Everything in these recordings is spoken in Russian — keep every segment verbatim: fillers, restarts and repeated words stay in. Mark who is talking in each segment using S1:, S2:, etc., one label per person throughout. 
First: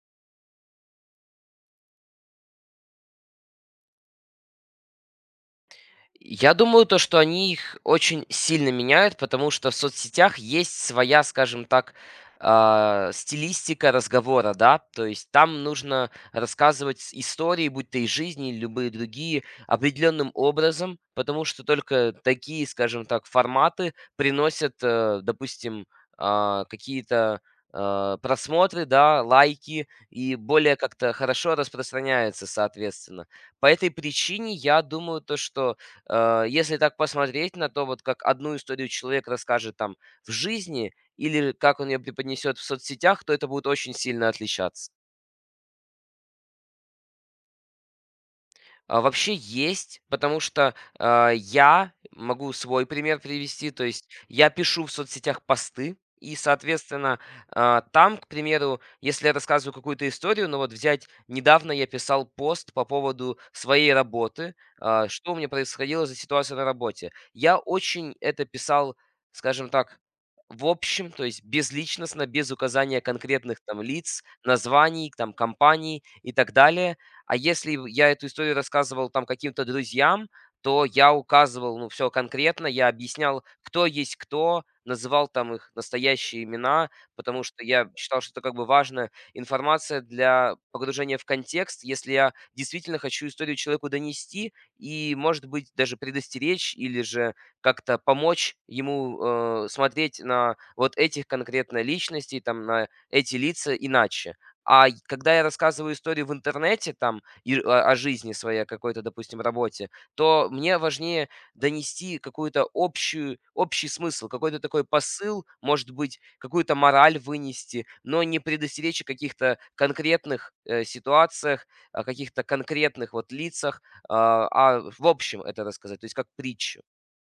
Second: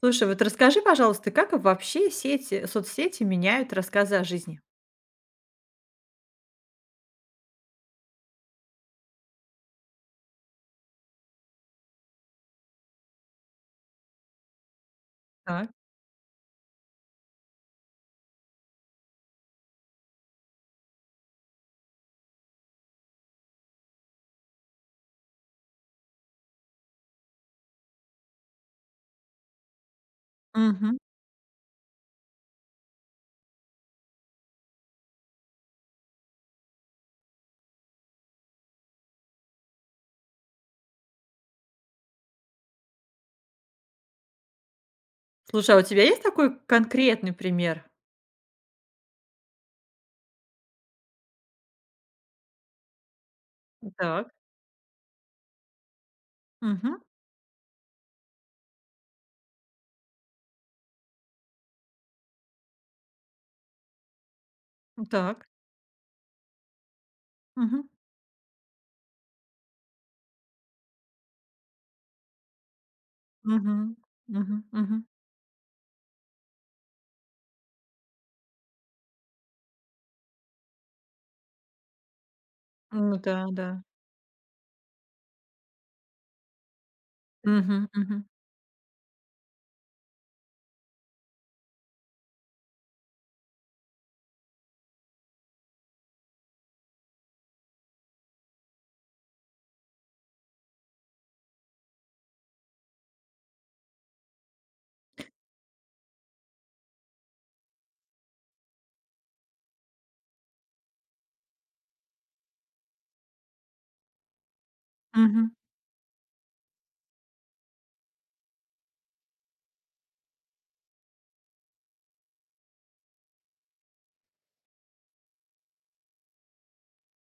S1: Слушай, вот расскажи, пожалуйста, как вообще сети, соцсети меняют рассказы о жизни?
S2: Я думаю, то, что они их очень сильно меняют, потому что в соцсетях есть своя, скажем так, а, стилистика разговора, да, то есть там
S1: Так.
S2: нужно рассказывать с- истории, будь то и жизни, или любые другие, определенным образом, потому что только такие, скажем так, форматы приносят, э, допустим, а, какие-то а, просмотры, да, лайки и более
S1: Мгм.
S2: как-то хорошо распространяется, соответственно. По этой причине я думаю то, что Э, если так посмотреть на то, вот как одну историю человек расскажет там в жизни или как он ее преподнесет в соцсетях, то это будет очень сильно отличаться.
S1: Слушай, а у тебя есть такой конкретный пример?
S2: А, вообще есть, потому что, а, я могу свой пример привести. То есть
S1: Так.
S2: я пишу в соцсетях посты и,
S1: Мгм.
S2: соответственно, а, там, к примеру, если я рассказываю какую-то историю, ну вот взять, недавно я писал пост по поводу своей работы, а, что у меня
S1: Так.
S2: происходило за ситуация на работе. Я
S1: Мгм.
S2: очень это писал, скажем так, в общем, то есть безличностно, без указания конкретных
S1: Мгм.
S2: там лиц,
S1: Мгм. Мгм.
S2: названий, там компаний и так далее. А если я эту историю рассказывал там каким-то друзьям, то я указывал, ну, все конкретно, я
S1: Ну да,
S2: объяснял,
S1: да.
S2: кто есть кто, называл там их настоящие имена, потому что я
S1: Мгм. Мгм.
S2: считал, что это как бы важная информация для погружения в контекст, если я действительно хочу историю человеку донести и, может быть, даже предостеречь или же как-то помочь ему, э, смотреть на вот этих конкретно личностей, там, на эти лица иначе. А й когда я рассказываю историю в интернете там и р- о о жизни своей, о какой-то, допустим, работе, то мне важнее донести какую-то общую общий смысл, какой-то такой посыл,
S1: Мгм.
S2: может быть, какую-то мораль вынести, но не предостеречь о каких-то конкретных, э, ситуациях, о каких-то конкретных вот лицах, а, а в общем это рассказать, то есть как притчу.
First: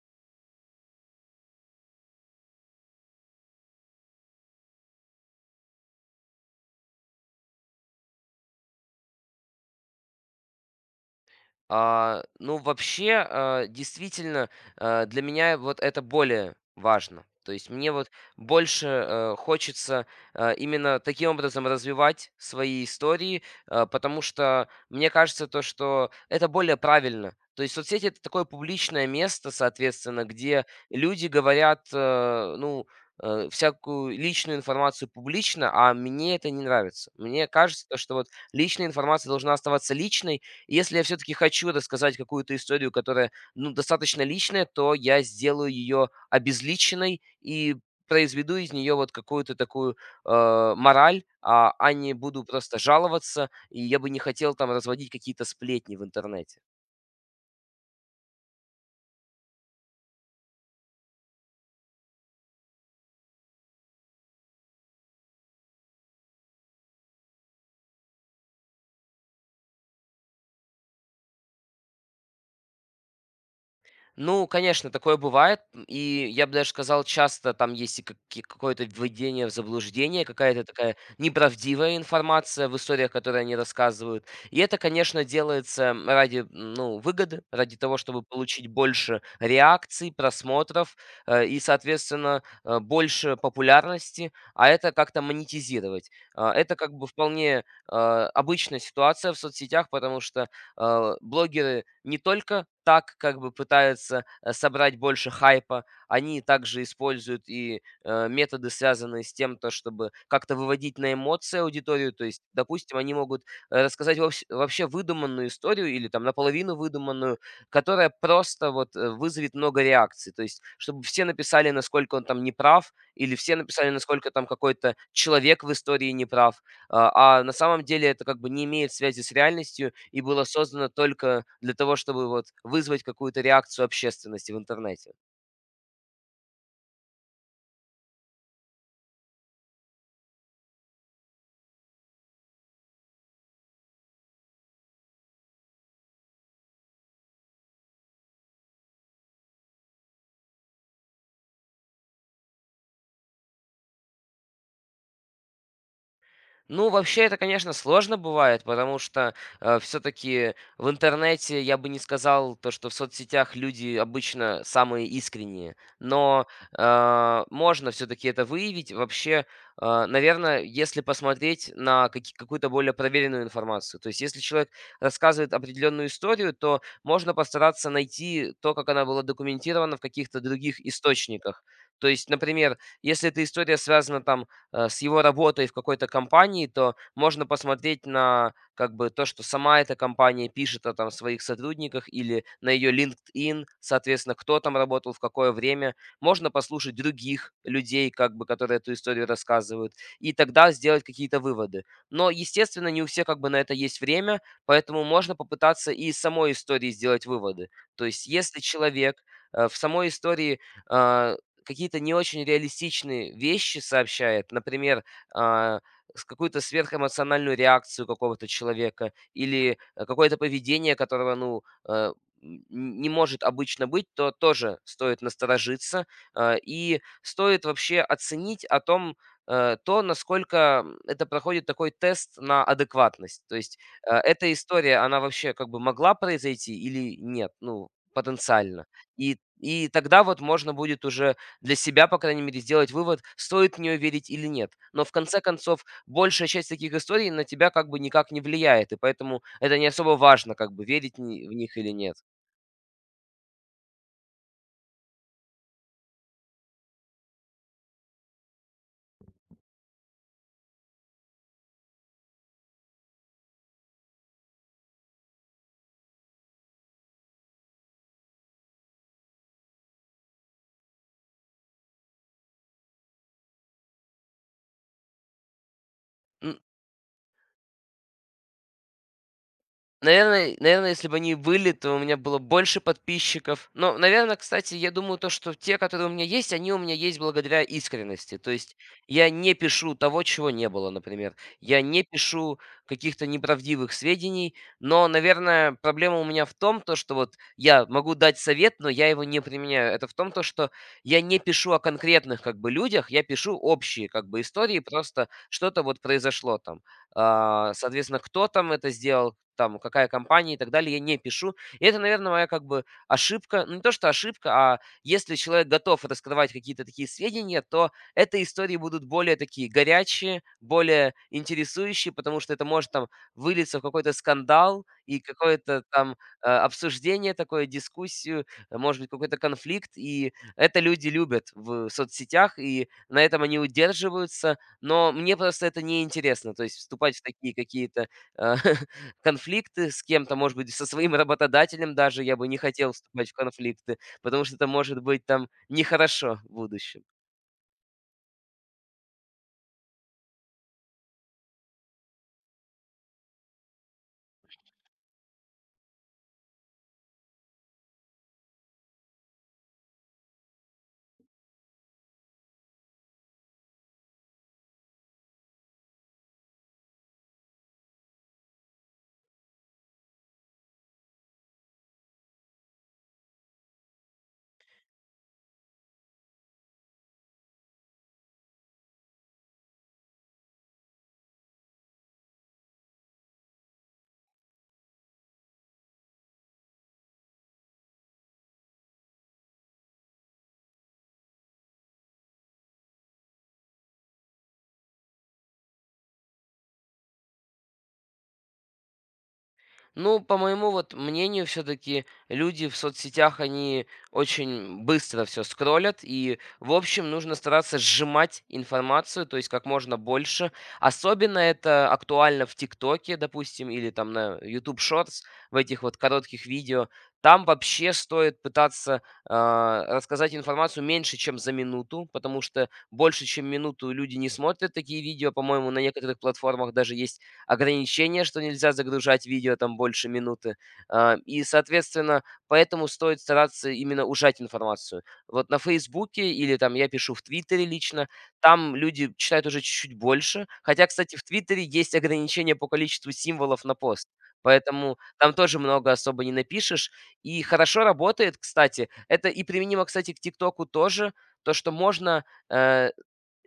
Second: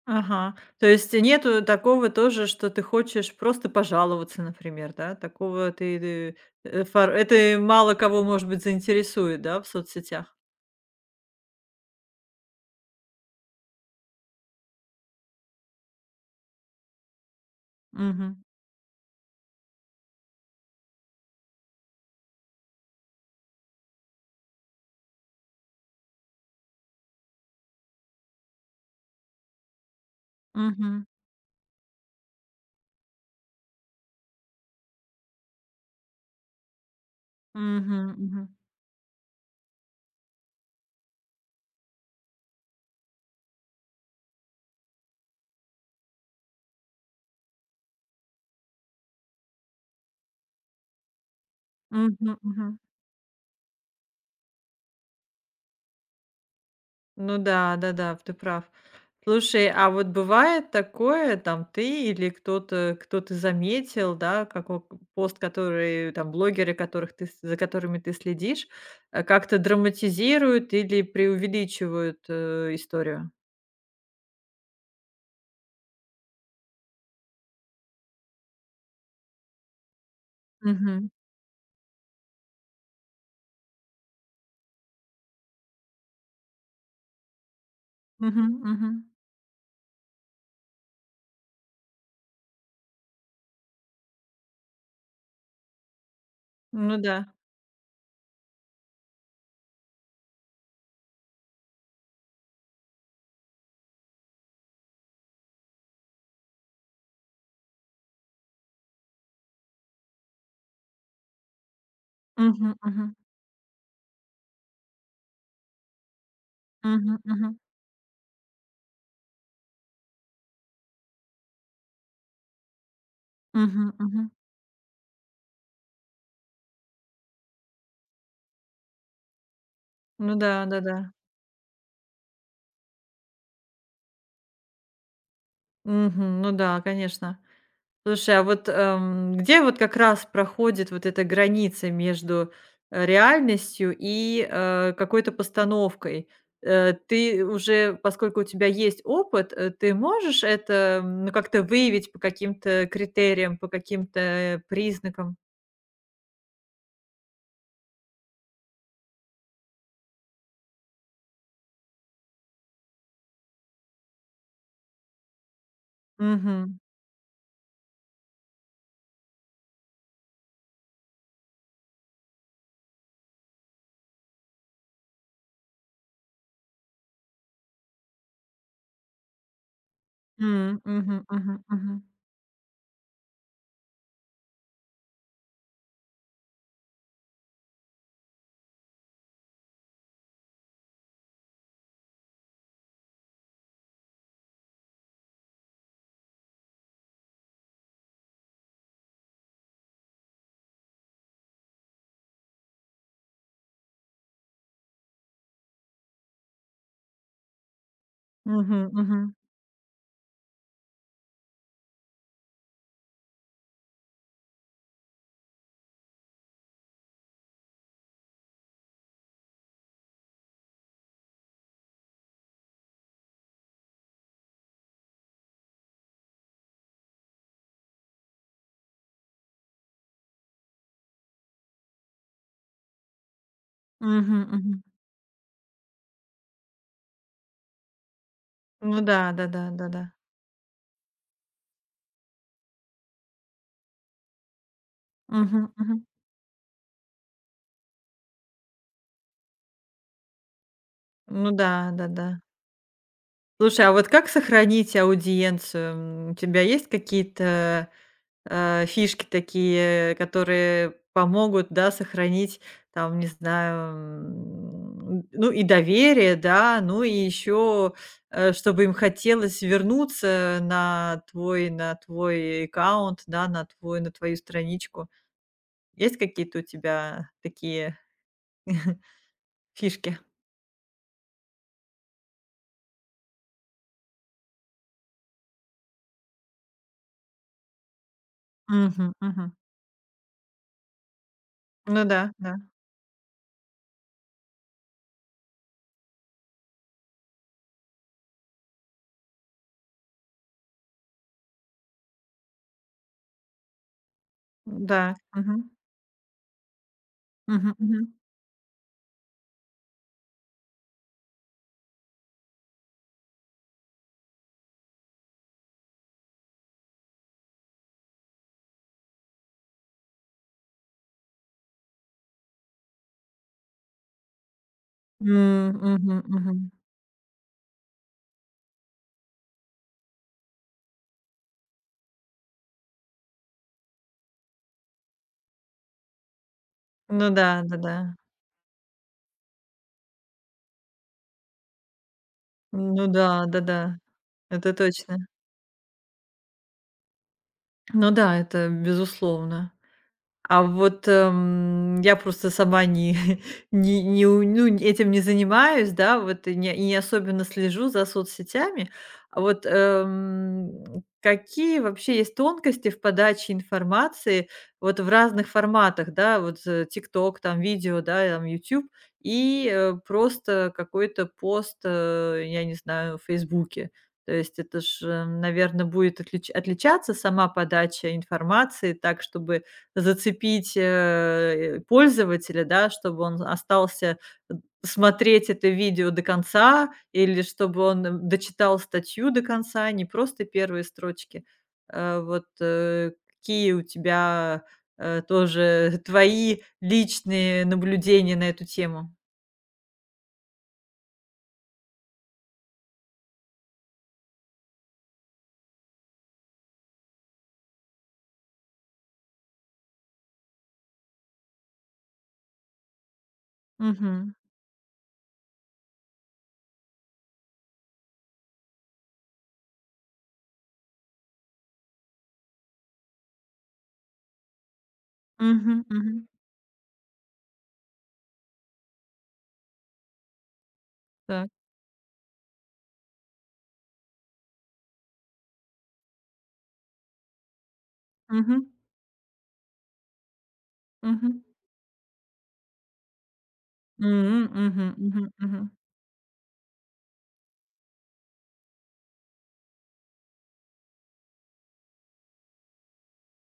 S1: Ага. То есть нету такого тоже, что ты хочешь просто пожаловаться, например, да? Такого ты, э, фор- это мало кого, может быть, заинтересует, да, в соцсетях.
S2: А, ну, вообще, а, действительно, а, для меня вот это более важно. То есть мне вот
S1: Мгм.
S2: больше э, хочется э, именно таким образом развивать свои истории, э, потому что мне кажется то, что это более правильно. То есть соцсети это такое публичное место, соответственно, где
S1: Мгм.
S2: люди говорят, э, ну, э, всякую личную информацию публично, а мне это не нравится. Мне кажется, то, что
S1: Мгм.
S2: вот
S1: Мгм.
S2: личная информация должна оставаться личной, если я все-таки хочу рассказать какую-то историю, которая, ну, достаточно личная, то я сделаю ее обезличенной и произведу из нее вот какую-то такую э, мораль, а, а не
S1: Мгм,
S2: буду просто
S1: мгм.
S2: жаловаться, и я бы не хотел там разводить какие-то сплетни в интернете.
S1: Ну да, да-да, ты прав. Слушай, а вот бывает такое, там ты или кто-то, кто ты заметил, да, како к пост, который там блогеры, которых ты с за которыми ты следишь, э, как-то драматизируют или преувеличивают, э, историю?
S2: Ну, конечно, такое бывает. И я бы даже сказал, часто там есть и каки- какое-то введение в заблуждение, какая-то такая
S1: Мгм.
S2: неправдивая информация в историях, которые они рассказывают. И это, конечно, делается ради ну, выгоды, ради того, чтобы
S1: Мгм,
S2: получить
S1: мгм.
S2: больше реакций, просмотров э, и, соответственно, э, больше популярности, а это как-то монетизировать. А, это как
S1: Ну
S2: бы
S1: да.
S2: вполне э, обычная ситуация в соцсетях, потому что а, блогеры не только так как бы пытаются э, собрать больше хайпа, они также используют и э, методы, связанные с тем, то, чтобы как-то выводить на эмоции аудиторию. То есть,
S1: Мгм,
S2: допустим, они
S1: мгм.
S2: могут э, рассказать вовс- вообще выдуманную историю или там наполовину
S1: Мгм,
S2: выдуманную,
S1: мгм.
S2: которая просто вот э, вызовет много реакций. То есть, чтобы все написали, насколько он там неправ, или все
S1: Мгм,
S2: написали,
S1: мгм.
S2: насколько там какой-то человек в истории неправ. А, а на самом деле это как бы не имеет связи с реальностью и
S1: Ну
S2: было
S1: да,
S2: создано
S1: да-да.
S2: только для того, чтобы вот вызвать какую-то реакцию общественности в интернете.
S1: Мгм. Ну да, конечно. Слушай, а вот, эм, где вот как раз проходит вот эта граница между, э, реальностью и, э, какой-то постановкой? Э, ты уже, поскольку у тебя есть опыт, э, ты можешь это, м, ну, как-то выявить по каким-то критериям, по каким-то, э, признакам?
S2: Ну, вообще, это, конечно, сложно бывает, потому что все-таки в интернете я бы не сказал то, что в соцсетях люди обычно самые искренние, но
S1: Мгм.
S2: э, можно все-таки это выявить. Вообще, наверное, если посмотреть на каки- какую-то более проверенную информацию, то есть если человек рассказывает определенную историю, то можно постараться найти то, как она была документирована в каких-то
S1: М,
S2: других
S1: мгм, мгм,
S2: источниках.
S1: мгм.
S2: То есть, например, если эта история связана там э, с его работой в какой-то компании, то можно посмотреть на как бы то, что сама эта компания пишет о там своих сотрудниках или на ее LinkedIn, соответственно, кто там работал, в какое время. Можно послушать других людей, как бы, которые эту историю рассказывают, и тогда сделать какие-то выводы. Но, естественно, не у всех как бы на это есть время, поэтому можно попытаться и из самой истории сделать выводы. То есть, если
S1: Мгм,
S2: человек
S1: мгм.
S2: э, в самой истории а, какие-то не очень реалистичные вещи сообщает, например, а, с какую-то сверхэмоциональную реакцию какого-то человека или э, какое-то поведение, которого, ну, э, н- не может обычно быть, то тоже стоит насторожиться. а, И стоит вообще оценить о том, э, то, насколько м, это проходит такой тест на адекватность. То есть э,
S1: Мгм,
S2: эта
S1: мгм.
S2: история, она вообще как бы могла произойти или нет, ну, потенциально.
S1: Ну да,
S2: И,
S1: да-да,
S2: и
S1: да-да.
S2: тогда вот можно будет уже для себя, по крайней мере, сделать вывод, стоит в нее верить или нет. Но в конце
S1: Мгм,
S2: концов,
S1: мгм.
S2: большая часть таких историй на тебя как бы никак не влияет, и поэтому это не особо важно, как бы верить ни- в
S1: Ну
S2: них или
S1: да,
S2: нет.
S1: да-да. Слушай, а вот как сохранить аудиенцию? М, У тебя есть какие-то э, фишки такие, которые помогут, да, сохранить, там, не знаю, м, ну и доверие, да, ну и еще, чтобы им хотелось вернуться на твой, на твой аккаунт, да, на твой, на твою страничку. Есть какие-то у тебя такие фишки?
S2: Наверное наверное, если бы они были, то у меня было больше подписчиков. Но, наверное, кстати, я думаю, то, что те, которые у меня есть, они у меня есть благодаря искренности. То есть
S1: Мгм,
S2: я не
S1: мгм.
S2: пишу того, чего не было, например. Я не
S1: Ну да, да,
S2: пишу каких-то неправдивых сведений. Но, наверное, проблема у меня в том, то, что вот я могу дать совет, но я его не применяю. Это в том, то, что я не пишу о конкретных как бы людях, я пишу общие как бы истории,
S1: да.
S2: просто
S1: Мгм,
S2: что-то вот произошло там. А,
S1: мгм, мгм.
S2: соответственно, кто там это сделал, там, какая компания и так далее, я не пишу. И это, наверное, моя как бы ошибка. Ну, не то, что ошибка, а если человек готов раскрывать какие-то такие сведения, то эти истории будут более такие горячие, более интересующие, потому что это может там вылиться в какой-то скандал и
S1: М,
S2: какое-то там
S1: мгм,
S2: э,
S1: мгм.
S2: обсуждение такое, дискуссию, э, может быть, какой-то конфликт. И это люди любят в соцсетях, и на этом они удерживаются но мне просто это неинтересно. То есть вступать в
S1: Ну да,
S2: такие
S1: да-да.
S2: какие-то а, конфликты с кем-то, может быть, со своим работодателем даже я бы не хотел
S1: Ну
S2: вступать в
S1: да,
S2: конфликты,
S1: да-да.
S2: потому что это
S1: Это
S2: может
S1: точно.
S2: быть там нехорошо в будущем.
S1: Ну да, это безусловно. А вот, эм, я просто сама не не не у ну, н- этим не занимаюсь, да, вот, и не и не особенно слежу за соцсетями. А вот, эм, какие вообще есть тонкости в подаче информации вот в разных форматах, да, вот, э, "Тикток", там видео, да, там YouTube и, э, просто какой-то пост, э, я не знаю, в "Фейсбуке". То есть это же, наверное, будет отлич отличаться сама подача информации так, чтобы зацепить, э, пользователя, да, чтобы он остался э, смотреть это видео до конца или чтобы он, эм, дочитал статью до конца, не просто первые строчки. Э, вот, э, какие у тебя, э, тоже твои личные наблюдения на эту тему?
S2: Ну, по моему вот мнению, все-таки люди в соцсетях, они очень быстро все скроллят, и, в общем, нужно стараться сжимать информацию, то есть как можно больше. Особенно это актуально в ТикТоке, допустим, или там
S1: Мгм.
S2: на YouTube Shorts, в этих вот коротких видео. Там вообще стоит пытаться а, рассказать информацию меньше, чем за минуту, потому что больше, чем минуту люди не смотрят такие видео, по-моему, на
S1: Мгм,
S2: некоторых
S1: мгм.
S2: платформах даже есть ограничение, что нельзя загружать видео там больше минуты. А, и,
S1: Так.
S2: соответственно, поэтому стоит стараться именно ужать информацию. Вот на Фейсбуке или там я пишу в Твиттере лично,
S1: Мгм,
S2: там люди читают уже чуть-чуть больше. Хотя, кстати, в
S1: мгм.
S2: Твиттере есть ограничение по количеству символов на пост.
S1: М, мгм,
S2: Поэтому
S1: мгм,
S2: там тоже
S1: мгм.
S2: много особо не напишешь. И хорошо работает, кстати. Это и применимо, кстати, к ТикТоку тоже. То, что можно э,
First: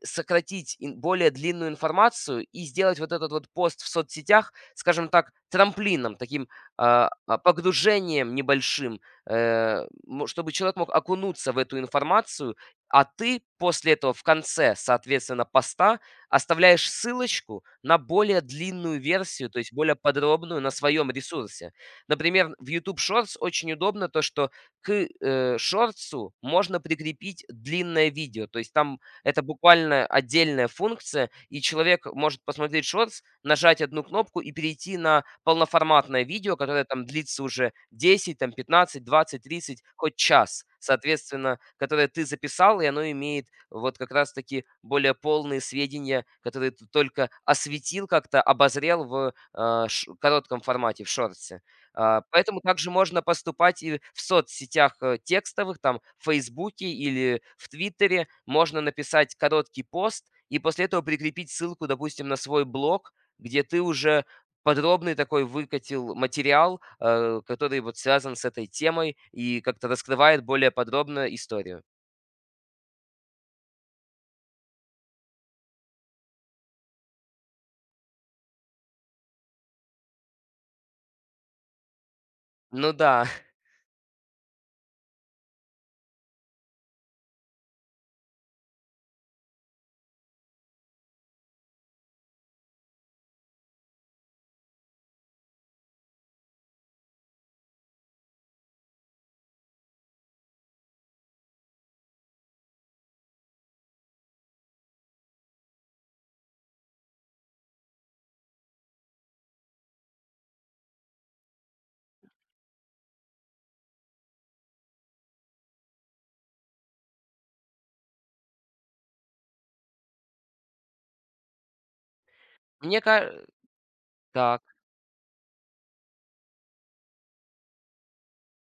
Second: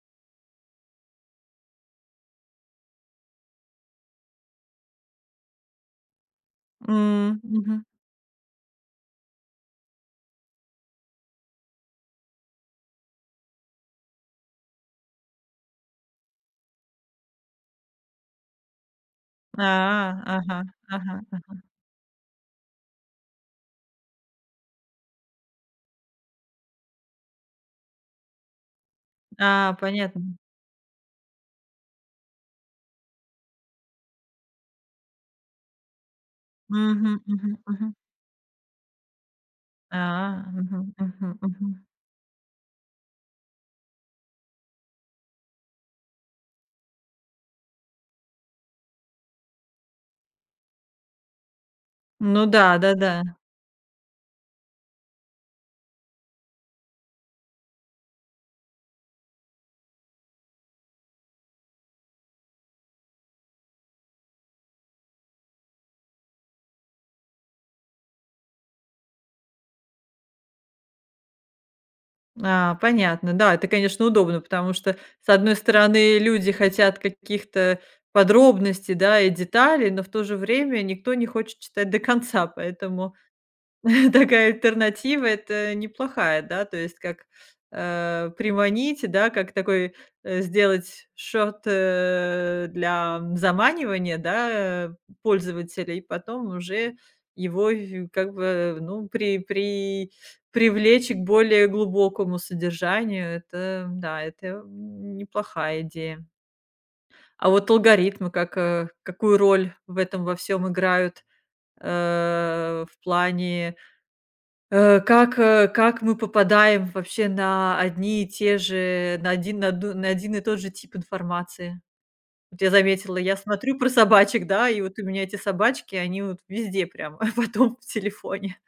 S2: сократить ин- более длинную информацию и сделать вот этот вот пост в соцсетях, скажем так, трамплином, таким а, а,
S1: М, мгм.
S2: погружением небольшим, э, мо- чтобы человек мог окунуться в эту информацию, а ты после этого в конце, соответственно, поста оставляешь ссылочку на более длинную версию, то
S1: А,
S2: есть более
S1: ага,
S2: подробную на своем
S1: ага, ага.
S2: ресурсе. Например, в YouTube Shorts очень удобно то, что к э, шортсу можно прикрепить длинное видео, то есть там это
S1: А,
S2: буквально
S1: понятно.
S2: отдельная функция, и человек может посмотреть шортс, нажать одну кнопку и перейти на полноформатное видео, которое там
S1: Мгм,
S2: длится
S1: мгм,
S2: уже
S1: мгм.
S2: десять, там пятнадцать, двадцать, тридцать,
S1: А,
S2: хоть час,
S1: мгм, мгм,
S2: соответственно,
S1: мгм.
S2: которое ты записал, и оно имеет вот как раз-таки более полные сведения, которые ты только осветил как-то, обозрел в э, ш- коротком формате, в шортсе. А,
S1: Ну
S2: поэтому
S1: да,
S2: также можно
S1: да-да.
S2: поступать и в соцсетях, э, текстовых, там, в "Фейсбуке" или в "Твиттере". Можно написать короткий пост и после этого прикрепить ссылку, допустим, на свой блог, где ты уже подробный такой выкатил материал, э, который вот связан с этой темой и как-то раскрывает более подробно историю.
S1: А, понятно. Да, это, конечно, удобно, потому что, с одной стороны, люди хотят каких-то подробностей, да, и деталей, но в то же время никто не хочет читать до конца,
S2: Ну
S1: поэтому
S2: да,
S1: такая альтернатива- это неплохая, да, то есть как, э, приманить, да, как такой, э, сделать шорт, э, для заманивания, да, э, пользователя, и потом уже его и как бы, ну, при при привлечь к более глубокому содержанию. Это, да, это, м, неплохая идея. А вот алгоритмы как, э, какую роль в этом во всем играют, э, в плане. Э, как, э, как мы попадаем вообще на одни и те же, на один, на, ду- на один и тот же тип информации. Вот я
S2: мне
S1: заметила, я
S2: кажется.
S1: смотрю про собачек, да, и вот у меня эти собачки, они вот везде прям, потом в телефоне.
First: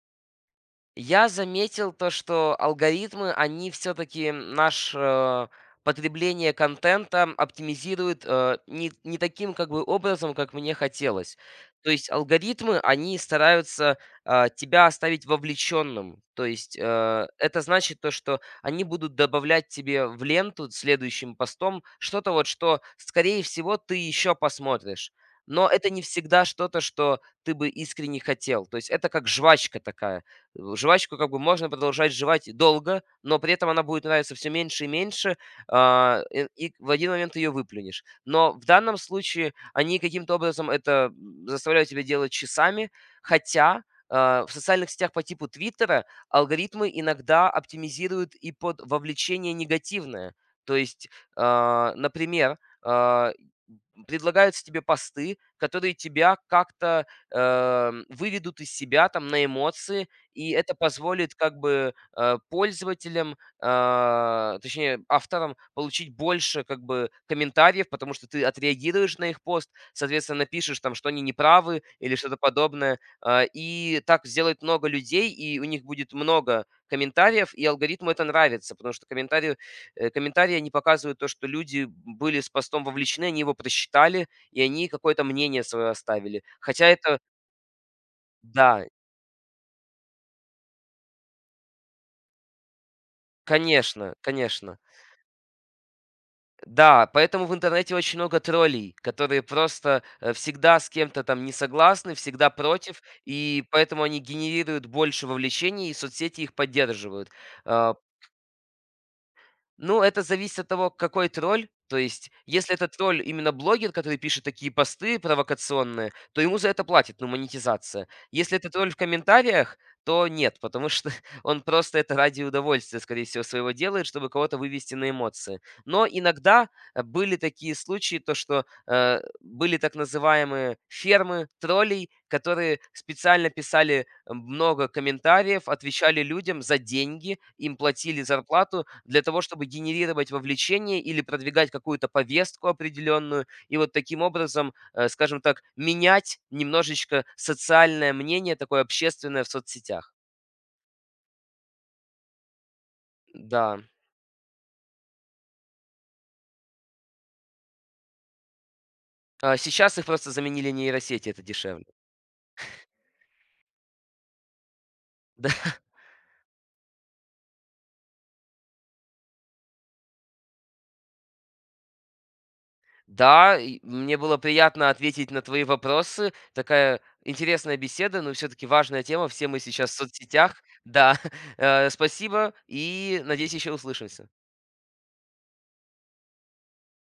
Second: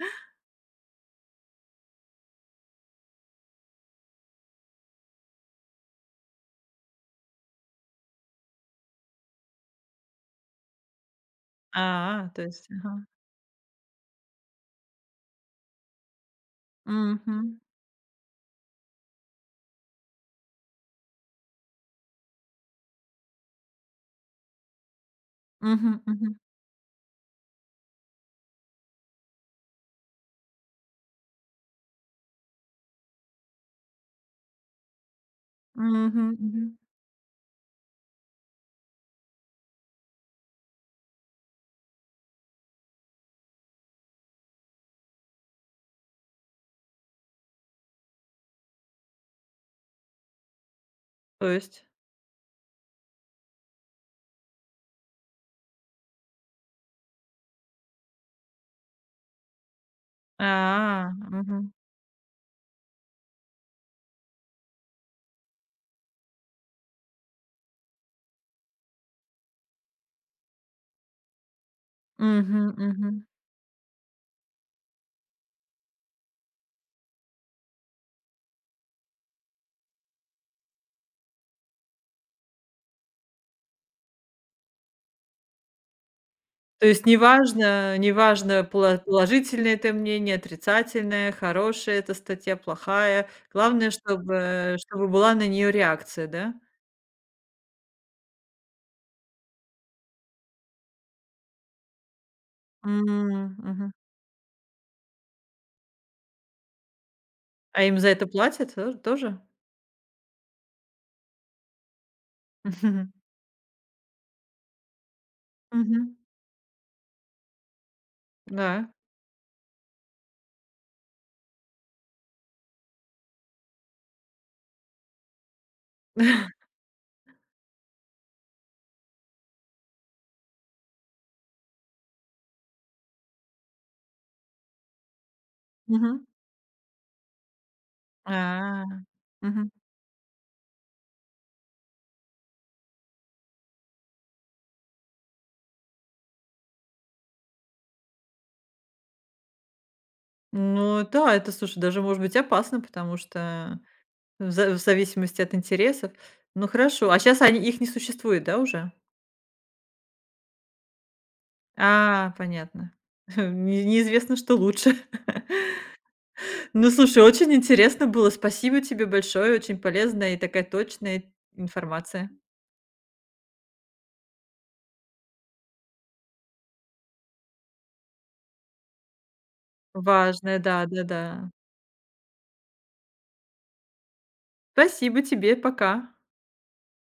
S2: Я заметил то, что алгоритмы, они все-таки наше потребление контента оптимизируют э, не, не таким как бы образом, как мне хотелось. То есть
S1: А, то есть,
S2: алгоритмы,
S1: ага.
S2: они стараются а, тебя оставить вовлеченным. То есть э,
S1: Мгм.
S2: это значит то, что они будут добавлять тебе в ленту следующим постом что-то вот, что, скорее всего, ты еще посмотришь. Но это не
S1: Мгм, мгм.
S2: всегда что-то, что ты бы искренне хотел. То есть это как жвачка такая в жвачку как бы можно продолжать жевать долго, но при этом она будет нравиться все меньше и меньше, а,
S1: Мгм,
S2: э,
S1: мгм.
S2: и в один момент ее выплюнешь. Но в данном случае они каким-то образом это, заставляют тебя делать часами, хотя, а, в социальных сетях по типу "Твиттера" алгоритмы иногда оптимизируют и под вовлечение негативное. То есть,
S1: То есть,
S2: а, например, а, предлагаются тебе посты, которые тебя как-то, эм, выведут из себя там на эмоции и это
S1: а,
S2: позволит как
S1: мгм.
S2: бы, э, пользователям, а, точнее, авторам получить больше как бы комментариев, потому что ты отреагируешь на их пост, соответственно, напишешь там, что они неправы или что-то
S1: Мгм,
S2: подобное.
S1: мгм.
S2: А, и так сделает много людей, и у них будет много комментариев, и алгоритму это нравится, потому что комментарии, э, комментарии, они показывают то, что люди были с постом вовлечены, они его прочитали, и они какое-то мнение свое оставили. Хотя
S1: То есть
S2: это
S1: неважно неважно,
S2: да,
S1: поло положительное это мнение, отрицательное, хорошая эта статья, плохая. Главное,
S2: конечно,
S1: чтобы
S2: конечно.
S1: чтобы была на нее реакция, да?
S2: Да, поэтому в интернете очень много троллей, которые просто, э, всегда с кем-то там не согласны, всегда против,
S1: М,
S2: и
S1: мгм.
S2: поэтому они генерируют больше вовлечений, и соцсети их поддерживают.
S1: А
S2: А
S1: им за это платят, то тоже?
S2: ну, это зависит от того, какой тролль. То есть, если это тролль, именно блогер, который пишет такие посты провокационные,
S1: Мгм.
S2: то ему за это платят, ну, монетизация. Если это
S1: Да.
S2: тролль в комментариях, то нет, потому что он просто это ради удовольствия, скорее всего, своего делает, чтобы кого-то вывести на эмоции. Но иногда э, были такие случаи, то что э, были так называемые фермы троллей, которые специально писали много комментариев, отвечали
S1: Мгм.
S2: людям за деньги, им платили
S1: А.
S2: зарплату для того, чтобы
S1: Мгм.
S2: генерировать вовлечение или продвигать какую-то повестку определенную, и вот таким образом, э, скажем так, менять немножечко социальное мнение, такое общественное в соцсетях.
S1: Ну да, это, слушай, даже может быть опасно, потому что
S2: Да.
S1: в за в зависимости от интересов. Ну хорошо, а сейчас они их не существует, да, уже?
S2: А, сейчас их просто заменили нейросети, это дешевле.
S1: А, понятно. Не неизвестно, что лучше. Ну, слушай, очень интересно было. Спасибо тебе большое. Очень полезная и такая точная информация.
S2: Да, и мне было приятно ответить на твои вопросы. Такая интересная беседа, но все-таки важная тема. Все мы сейчас в
S1: Важная,
S2: соцсетях. Да,
S1: да-да-да.
S2: э, спасибо и надеюсь, еще услышимся.
S1: Спасибо тебе. Пока.